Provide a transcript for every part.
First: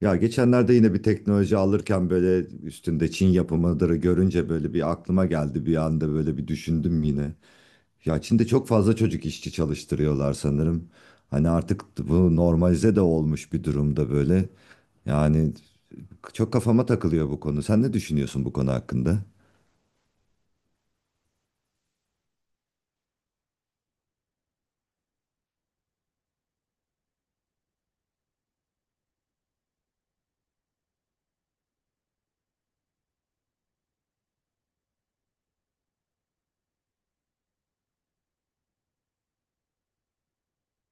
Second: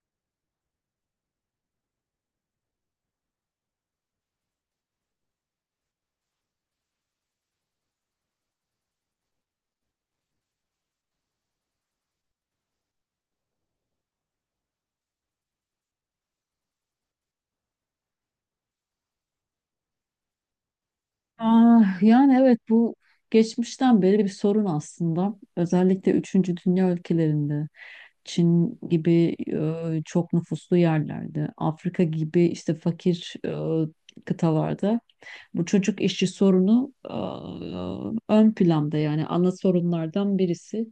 Ya geçenlerde yine bir teknoloji alırken böyle üstünde Çin yapımıdır görünce böyle bir aklıma geldi bir anda böyle bir düşündüm yine. Ya Çin'de çok fazla çocuk işçi çalıştırıyorlar sanırım. Hani artık bu normalize de olmuş bir durumda böyle. Yani çok kafama takılıyor bu konu. Sen ne düşünüyorsun bu konu hakkında? Aa, yani evet bu geçmişten beri bir sorun aslında. Özellikle üçüncü dünya ülkelerinde, Çin gibi çok nüfuslu yerlerde, Afrika gibi işte fakir kıtalarda bu çocuk işçi sorunu ön planda yani ana sorunlardan birisi.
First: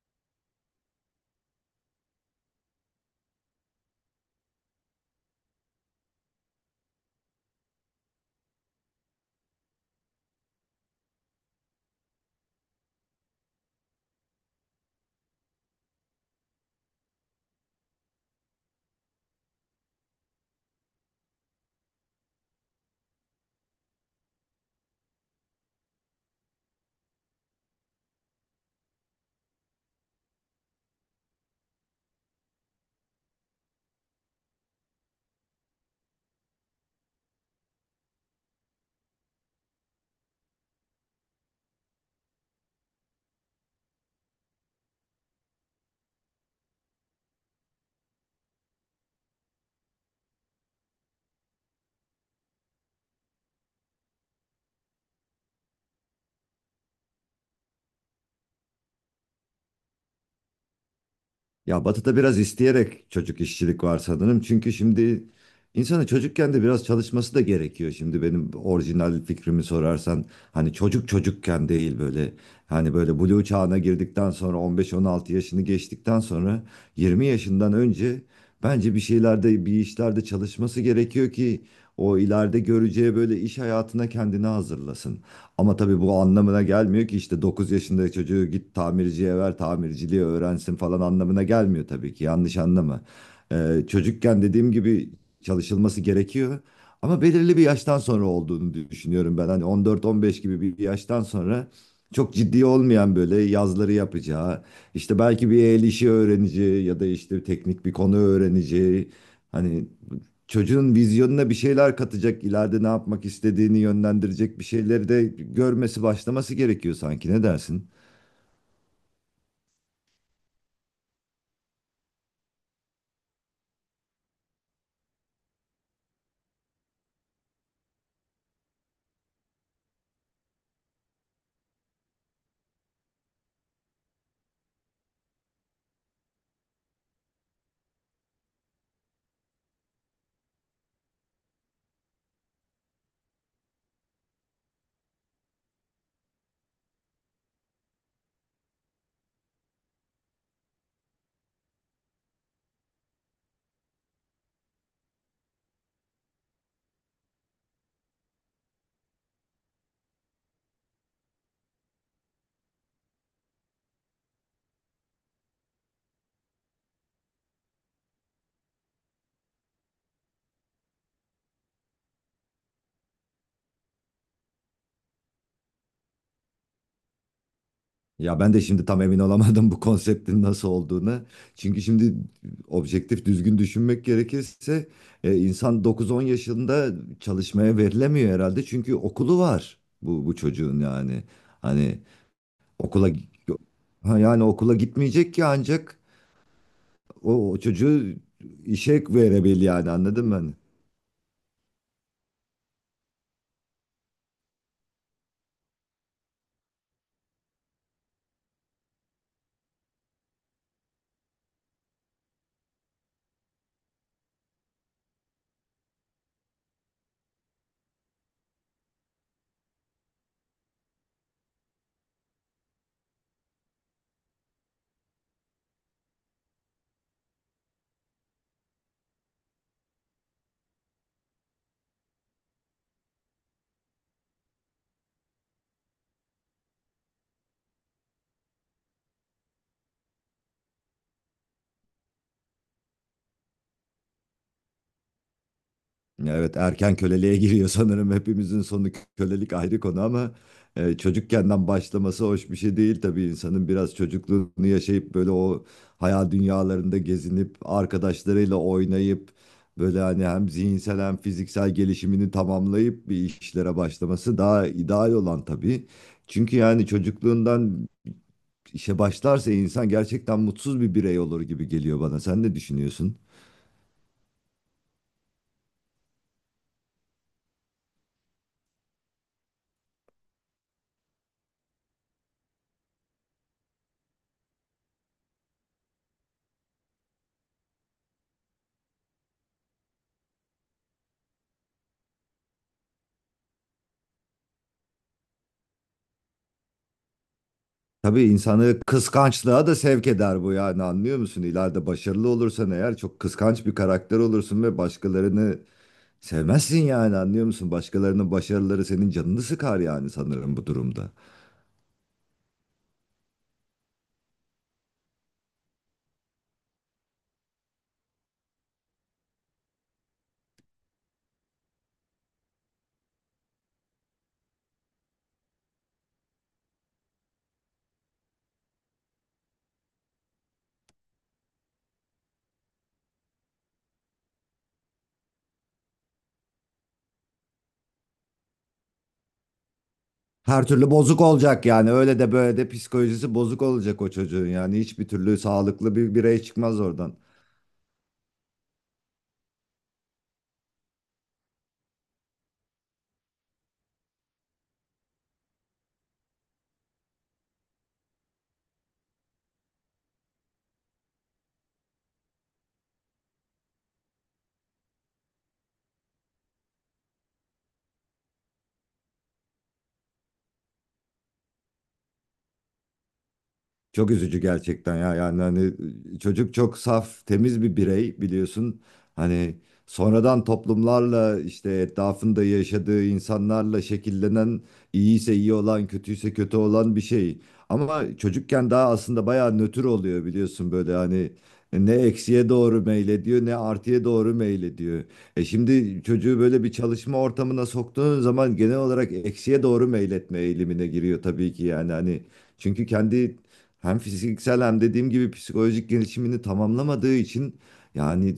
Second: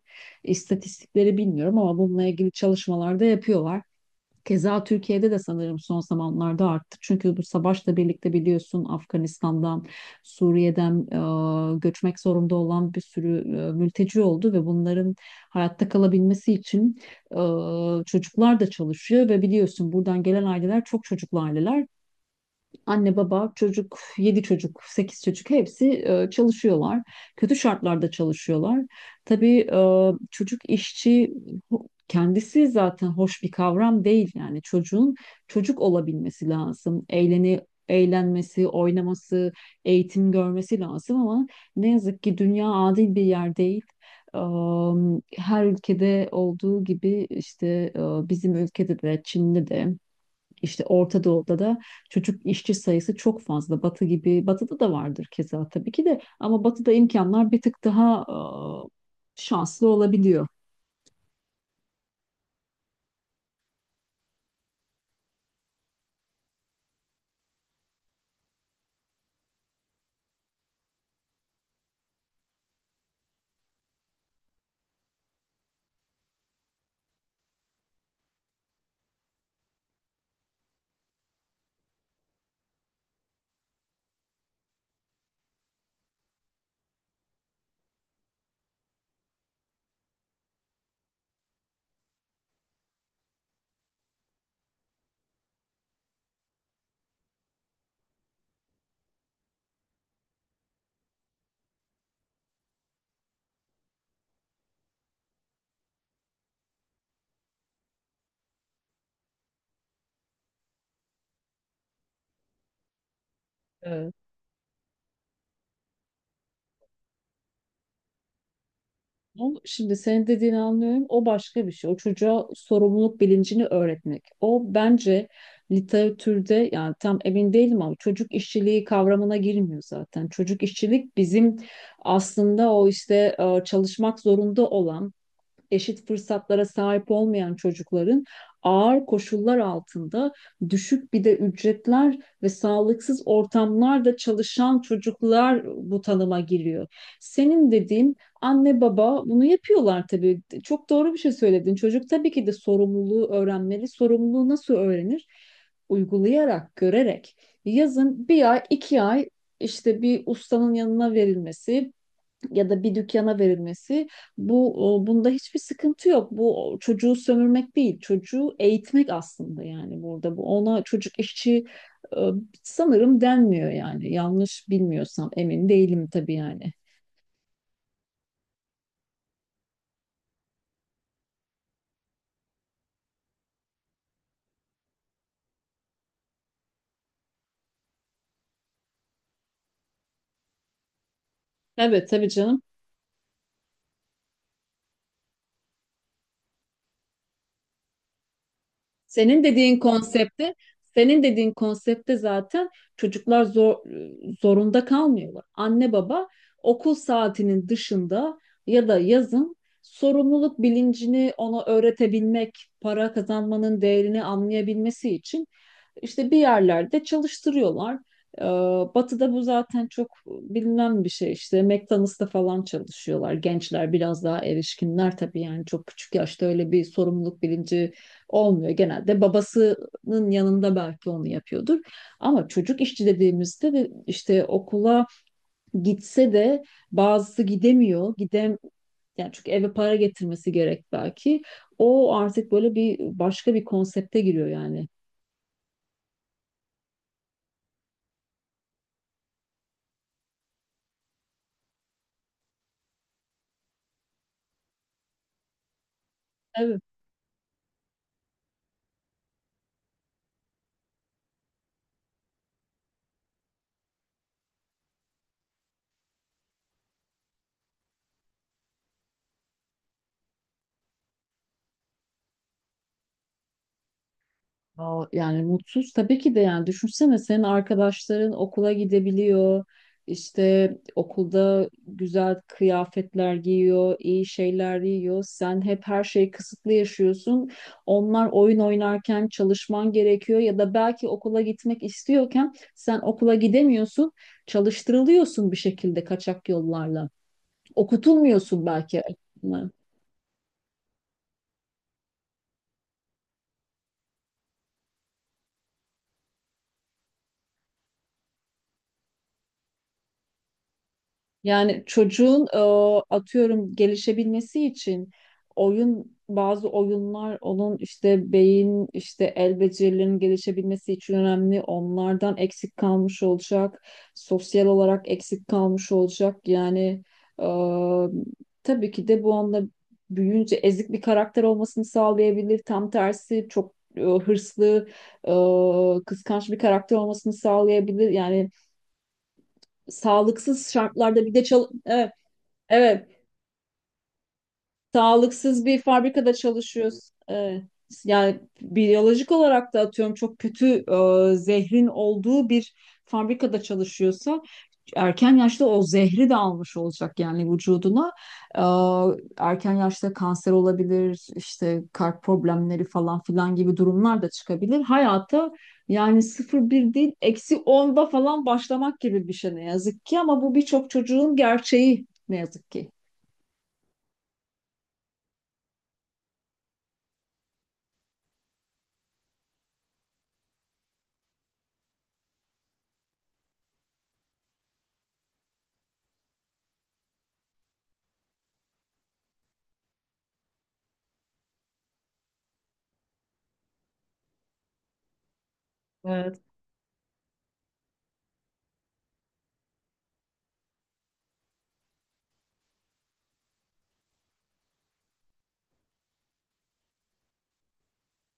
İstatistikleri bilmiyorum ama bununla ilgili çalışmalar da yapıyorlar. Keza Türkiye'de de sanırım son zamanlarda arttı. Çünkü bu savaşla birlikte biliyorsun Afganistan'dan, Suriye'den göçmek zorunda olan bir sürü mülteci oldu ve bunların hayatta kalabilmesi için e, çocuklar da çalışıyor ve biliyorsun buradan gelen aileler çok çocuklu aileler. Anne, baba, çocuk, yedi çocuk, sekiz çocuk hepsi çalışıyorlar. Kötü şartlarda çalışıyorlar. Tabii çocuk işçi kendisi zaten hoş bir kavram değil yani çocuğun çocuk olabilmesi lazım. Eğlenmesi, oynaması, eğitim görmesi lazım ama ne yazık ki dünya adil bir yer değil. E, Her ülkede olduğu gibi işte e, bizim ülkede de Çin'de de işte Orta Doğu'da da çocuk işçi sayısı çok fazla. Batı gibi, Batı'da da vardır keza tabii ki de ama Batı'da imkanlar bir tık daha şanslı olabiliyor. Ya Batı'da biraz isteyerek çocuk işçilik var sanırım. Çünkü şimdi insanın çocukken de biraz çalışması da gerekiyor. Şimdi benim orijinal fikrimi sorarsan hani çocuk çocukken değil, böyle hani böyle blue çağına girdikten sonra, 15-16 yaşını geçtikten sonra, 20 yaşından önce bence bir şeylerde bir işlerde çalışması gerekiyor ki o ileride göreceği böyle iş hayatına kendini hazırlasın. Ama tabii bu anlamına gelmiyor ki işte 9 yaşındaki çocuğu git tamirciye ver, tamirciliği öğrensin falan anlamına gelmiyor tabii ki. Yanlış anlama. Çocukken dediğim gibi çalışılması gerekiyor. Ama belirli bir yaştan sonra olduğunu düşünüyorum ben. Hani 14-15 gibi bir yaştan sonra çok ciddi olmayan böyle yazları yapacağı, işte belki bir el işi öğreneceği ya da işte teknik bir konu öğreneceği. Hani çocuğun vizyonuna bir şeyler katacak, ileride ne yapmak istediğini Evet. yönlendirecek bir şeyleri de görmesi, başlaması gerekiyor sanki. Ne dersin? Şimdi senin dediğini anlıyorum. O başka bir şey. O çocuğa sorumluluk bilincini öğretmek. O bence literatürde yani tam emin değilim ama çocuk işçiliği kavramına girmiyor zaten. Çocuk işçilik bizim aslında o işte çalışmak zorunda olan eşit fırsatlara sahip olmayan çocukların ağır koşullar altında düşük bir de ücretler ve sağlıksız ortamlarda çalışan çocuklar bu tanıma giriyor. Senin dediğin anne baba bunu yapıyorlar tabii. Çok doğru bir şey söyledin. Çocuk tabii ki de sorumluluğu öğrenmeli. Sorumluluğu nasıl öğrenir? Uygulayarak, görerek. Yazın bir ay, iki ay işte bir ustanın yanına verilmesi, ya da bir dükkana verilmesi bunda hiçbir sıkıntı yok. Bu çocuğu sömürmek değil, çocuğu eğitmek aslında yani burada bu ona çocuk işçi e, sanırım denmiyor yani. Yanlış bilmiyorsam emin değilim tabii yani. Ya ben de şimdi tam emin olamadım bu konseptin nasıl olduğunu. Çünkü şimdi objektif düzgün düşünmek gerekirse insan 9-10 yaşında çalışmaya verilemiyor herhalde. Çünkü okulu var bu çocuğun yani. Hani Evet tabii canım. okula ha, yani okula gitmeyecek ki ancak o çocuğu işe Senin verebil dediğin yani anladın mı? Hani. konsepte, senin dediğin konsepte zaten çocuklar zor, zorunda kalmıyorlar. Anne baba okul saatinin dışında ya da yazın sorumluluk bilincini ona öğretebilmek, para kazanmanın değerini anlayabilmesi için işte bir yerlerde çalıştırıyorlar. Ee, Batı'da bu zaten çok bilinen bir şey işte McDonald's'ta falan çalışıyorlar. Gençler biraz daha erişkinler tabii yani çok küçük yaşta öyle bir sorumluluk bilinci olmuyor. Genelde babasının yanında belki onu yapıyordur. Ama çocuk işçi dediğimizde de işte okula gitse de bazısı gidemiyor. Yani çünkü eve para getirmesi gerek belki. O artık böyle başka bir konsepte giriyor yani. Evet, erken köleliğe giriyor sanırım. Hepimizin sonu kölelik, ayrı konu ama çocukkenden başlaması hoş bir şey değil tabii. insanın biraz çocukluğunu yaşayıp böyle o hayal dünyalarında gezinip arkadaşlarıyla oynayıp böyle hani hem zihinsel hem fiziksel gelişimini tamamlayıp bir işlere başlaması daha ideal olan tabii. Çünkü yani çocukluğundan işe başlarsa insan gerçekten mutsuz bir birey olur gibi geliyor bana. Sen ne düşünüyorsun? Yani mutsuz tabii ki de yani düşünsene senin arkadaşların okula gidebiliyor. İşte okulda güzel kıyafetler giyiyor, iyi şeyler yiyor. Sen hep her şeyi kısıtlı yaşıyorsun. Onlar oyun oynarken çalışman gerekiyor ya da belki okula gitmek istiyorken sen okula gidemiyorsun. Çalıştırılıyorsun bir şekilde kaçak yollarla. Tabii Okutulmuyorsun insanı belki. kıskançlığa da sevk eder bu, yani anlıyor musun? İleride başarılı olursan eğer çok kıskanç bir karakter olursun ve başkalarını sevmezsin, yani anlıyor musun? Başkalarının başarıları senin canını sıkar yani sanırım bu durumda. Yani çocuğun atıyorum gelişebilmesi için oyun bazı oyunlar onun işte beyin işte el becerilerinin gelişebilmesi için önemli. Onlardan eksik kalmış olacak. Sosyal olarak eksik kalmış olacak. Yani e, tabii ki de bu anda büyüyünce ezik bir karakter olmasını sağlayabilir. Tam tersi çok hırslı, kıskanç bir karakter olmasını sağlayabilir. Yani Her sağlıksız türlü bozuk şartlarda bir de olacak yani, evet, öyle de böyle de Evet, psikolojisi bozuk olacak o çocuğun yani. Hiçbir türlü sağlıksız bir sağlıklı bir fabrikada birey çıkmaz çalışıyoruz. oradan. Evet. Yani biyolojik olarak da atıyorum çok kötü zehrin olduğu bir fabrikada çalışıyorsa erken yaşta o zehri de almış olacak yani vücuduna. E, Erken yaşta kanser olabilir, işte kalp problemleri falan filan gibi durumlar da çıkabilir. Hayata yani sıfır bir değil eksi onda falan başlamak gibi bir şey ne yazık ki ama bu birçok çocuğun gerçeği ne yazık ki. Çok üzücü gerçekten ya. Yani hani çocuk çok saf temiz bir birey biliyorsun, hani sonradan toplumlarla işte etrafında yaşadığı insanlarla şekillenen, iyiyse iyi olan kötüyse kötü olan bir şey. Ama çocukken daha aslında bayağı nötr oluyor biliyorsun böyle hani, ne eksiye doğru meylediyor ne artıya doğru meylediyor. Şimdi çocuğu Evet, böyle bir çalışma ortamına soktuğun zaman genel olarak eksiye doğru meyletme eğilimine giriyor tabii ki, yani hani çünkü kendi hem fiziksel hem dediğim gibi psikolojik gelişimini tamamlamadığı için yani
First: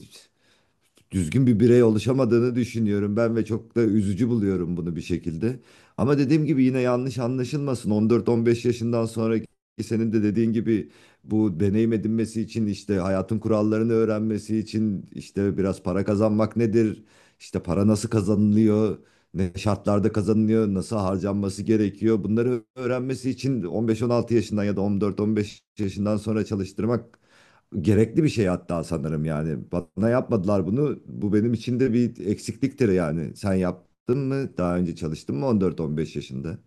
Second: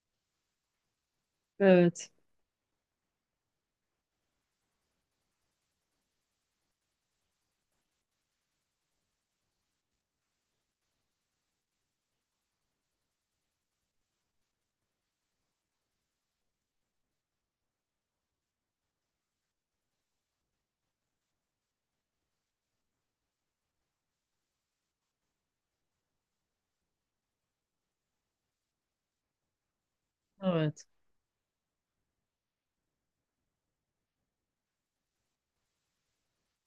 düzgün bir birey evet. oluşamadığını düşünüyorum ben ve çok da üzücü buluyorum bunu bir şekilde. Ama dediğim gibi yine yanlış anlaşılmasın. 14-15 yaşından sonraki, senin de dediğin gibi, bu deneyim edinmesi için, işte hayatın kurallarını öğrenmesi için işte, biraz para kazanmak nedir? İşte para nasıl kazanılıyor? Ne şartlarda kazanılıyor? Nasıl harcanması gerekiyor? Bunları öğrenmesi için 15-16 yaşından ya da 14-15 yaşından sonra çalıştırmak gerekli bir şey hatta sanırım yani. Bana yapmadılar Evet. bunu. Bu benim için de bir eksikliktir yani. Sen yaptın mı? Daha önce çalıştın mı 14-15 yaşında?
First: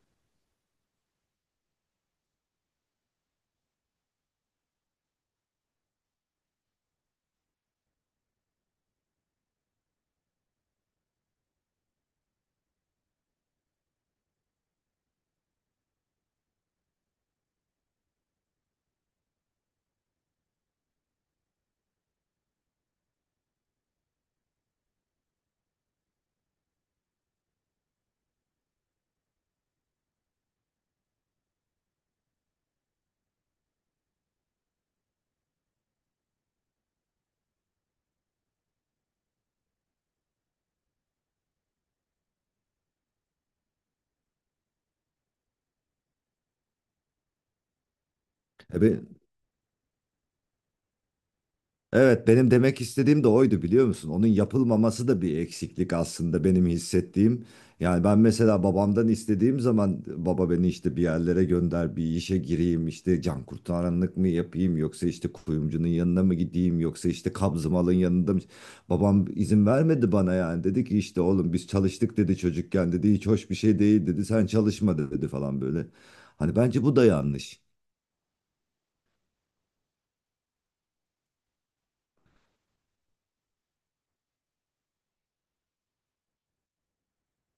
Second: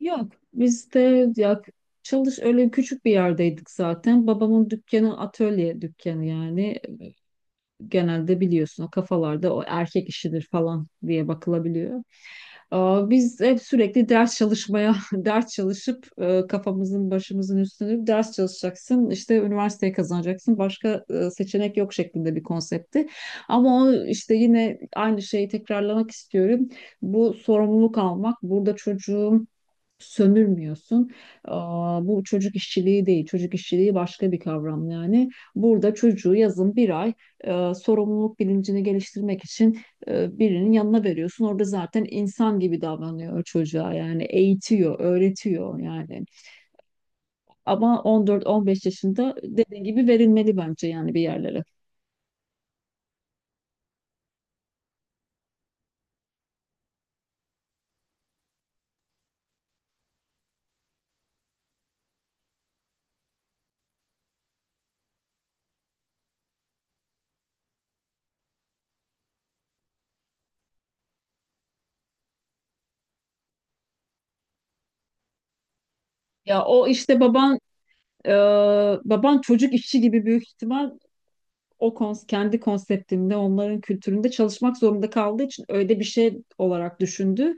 Yok biz de ya öyle küçük bir yerdeydik zaten. Babamın dükkanı atölye dükkanı yani genelde biliyorsun o kafalarda o erkek işidir falan diye bakılabiliyor. Biz hep sürekli ders çalışmaya, ders çalışıp kafamızın başımızın üstünü ders çalışacaksın, işte üniversiteyi kazanacaksın, başka seçenek yok şeklinde bir konseptti. Ama o işte yine aynı şeyi tekrarlamak istiyorum. Bu sorumluluk almak, burada çocuğun sömürmüyorsun. Bu çocuk işçiliği değil, çocuk işçiliği başka bir kavram yani. Burada çocuğu yazın bir ay sorumluluk bilincini geliştirmek için birinin yanına veriyorsun. Orada zaten insan gibi davranıyor çocuğa yani eğitiyor, öğretiyor yani. Ama 14-15 E yaşında dediğin gibi verilmeli bence yani bir yerlere. Evet, benim demek istediğim de oydu biliyor musun? Onun yapılmaması da bir eksiklik aslında, benim hissettiğim. Yani ben mesela babamdan istediğim zaman, baba beni işte bir yerlere gönder, bir işe gireyim, işte can kurtaranlık mı yapayım yoksa işte kuyumcunun yanına mı gideyim yoksa işte kabzımalın yanında mı? Babam izin vermedi bana yani, dedi ki işte oğlum biz çalıştık dedi çocukken, dedi hiç hoş bir şey değil, dedi sen çalışma dedi falan böyle. Hani Ya bence o bu da işte yanlış. e, baban çocuk işçi gibi büyük ihtimal o kons kendi konseptinde, onların kültüründe çalışmak zorunda kaldığı için öyle bir şey olarak düşündü.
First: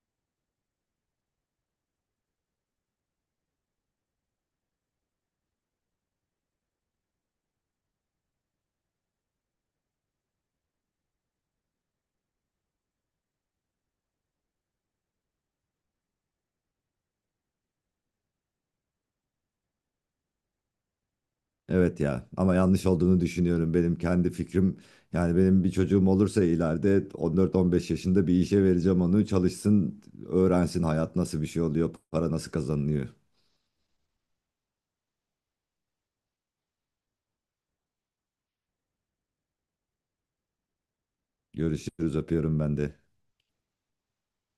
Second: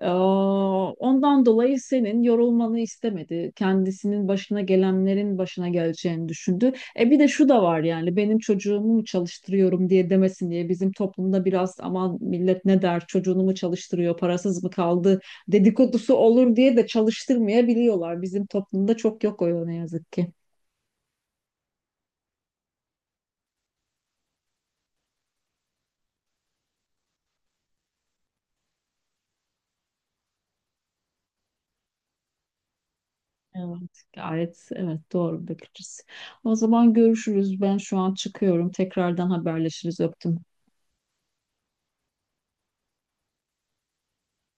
Ee, Ondan dolayı senin yorulmanı istemedi. Kendisinin başına gelenlerin başına geleceğini düşündü. E bir de şu da var yani benim çocuğumu mu çalıştırıyorum diye demesin diye bizim toplumda biraz aman millet ne der çocuğunu mu çalıştırıyor parasız mı kaldı dedikodusu olur diye de çalıştırmayabiliyorlar. Bizim toplumda çok yok o ne yazık ki. Evet ya, ama yanlış olduğunu düşünüyorum. Benim kendi fikrim, yani benim bir çocuğum olursa ileride 14-15 yaşında bir işe vereceğim onu, çalışsın öğrensin hayat nasıl bir şey oluyor, para nasıl kazanılıyor. Evet, gayet evet doğru bir bakış. O zaman görüşürüz. Ben şu an çıkıyorum. Tekrardan haberleşiriz. Öptüm. Görüşürüz, öpüyorum ben de.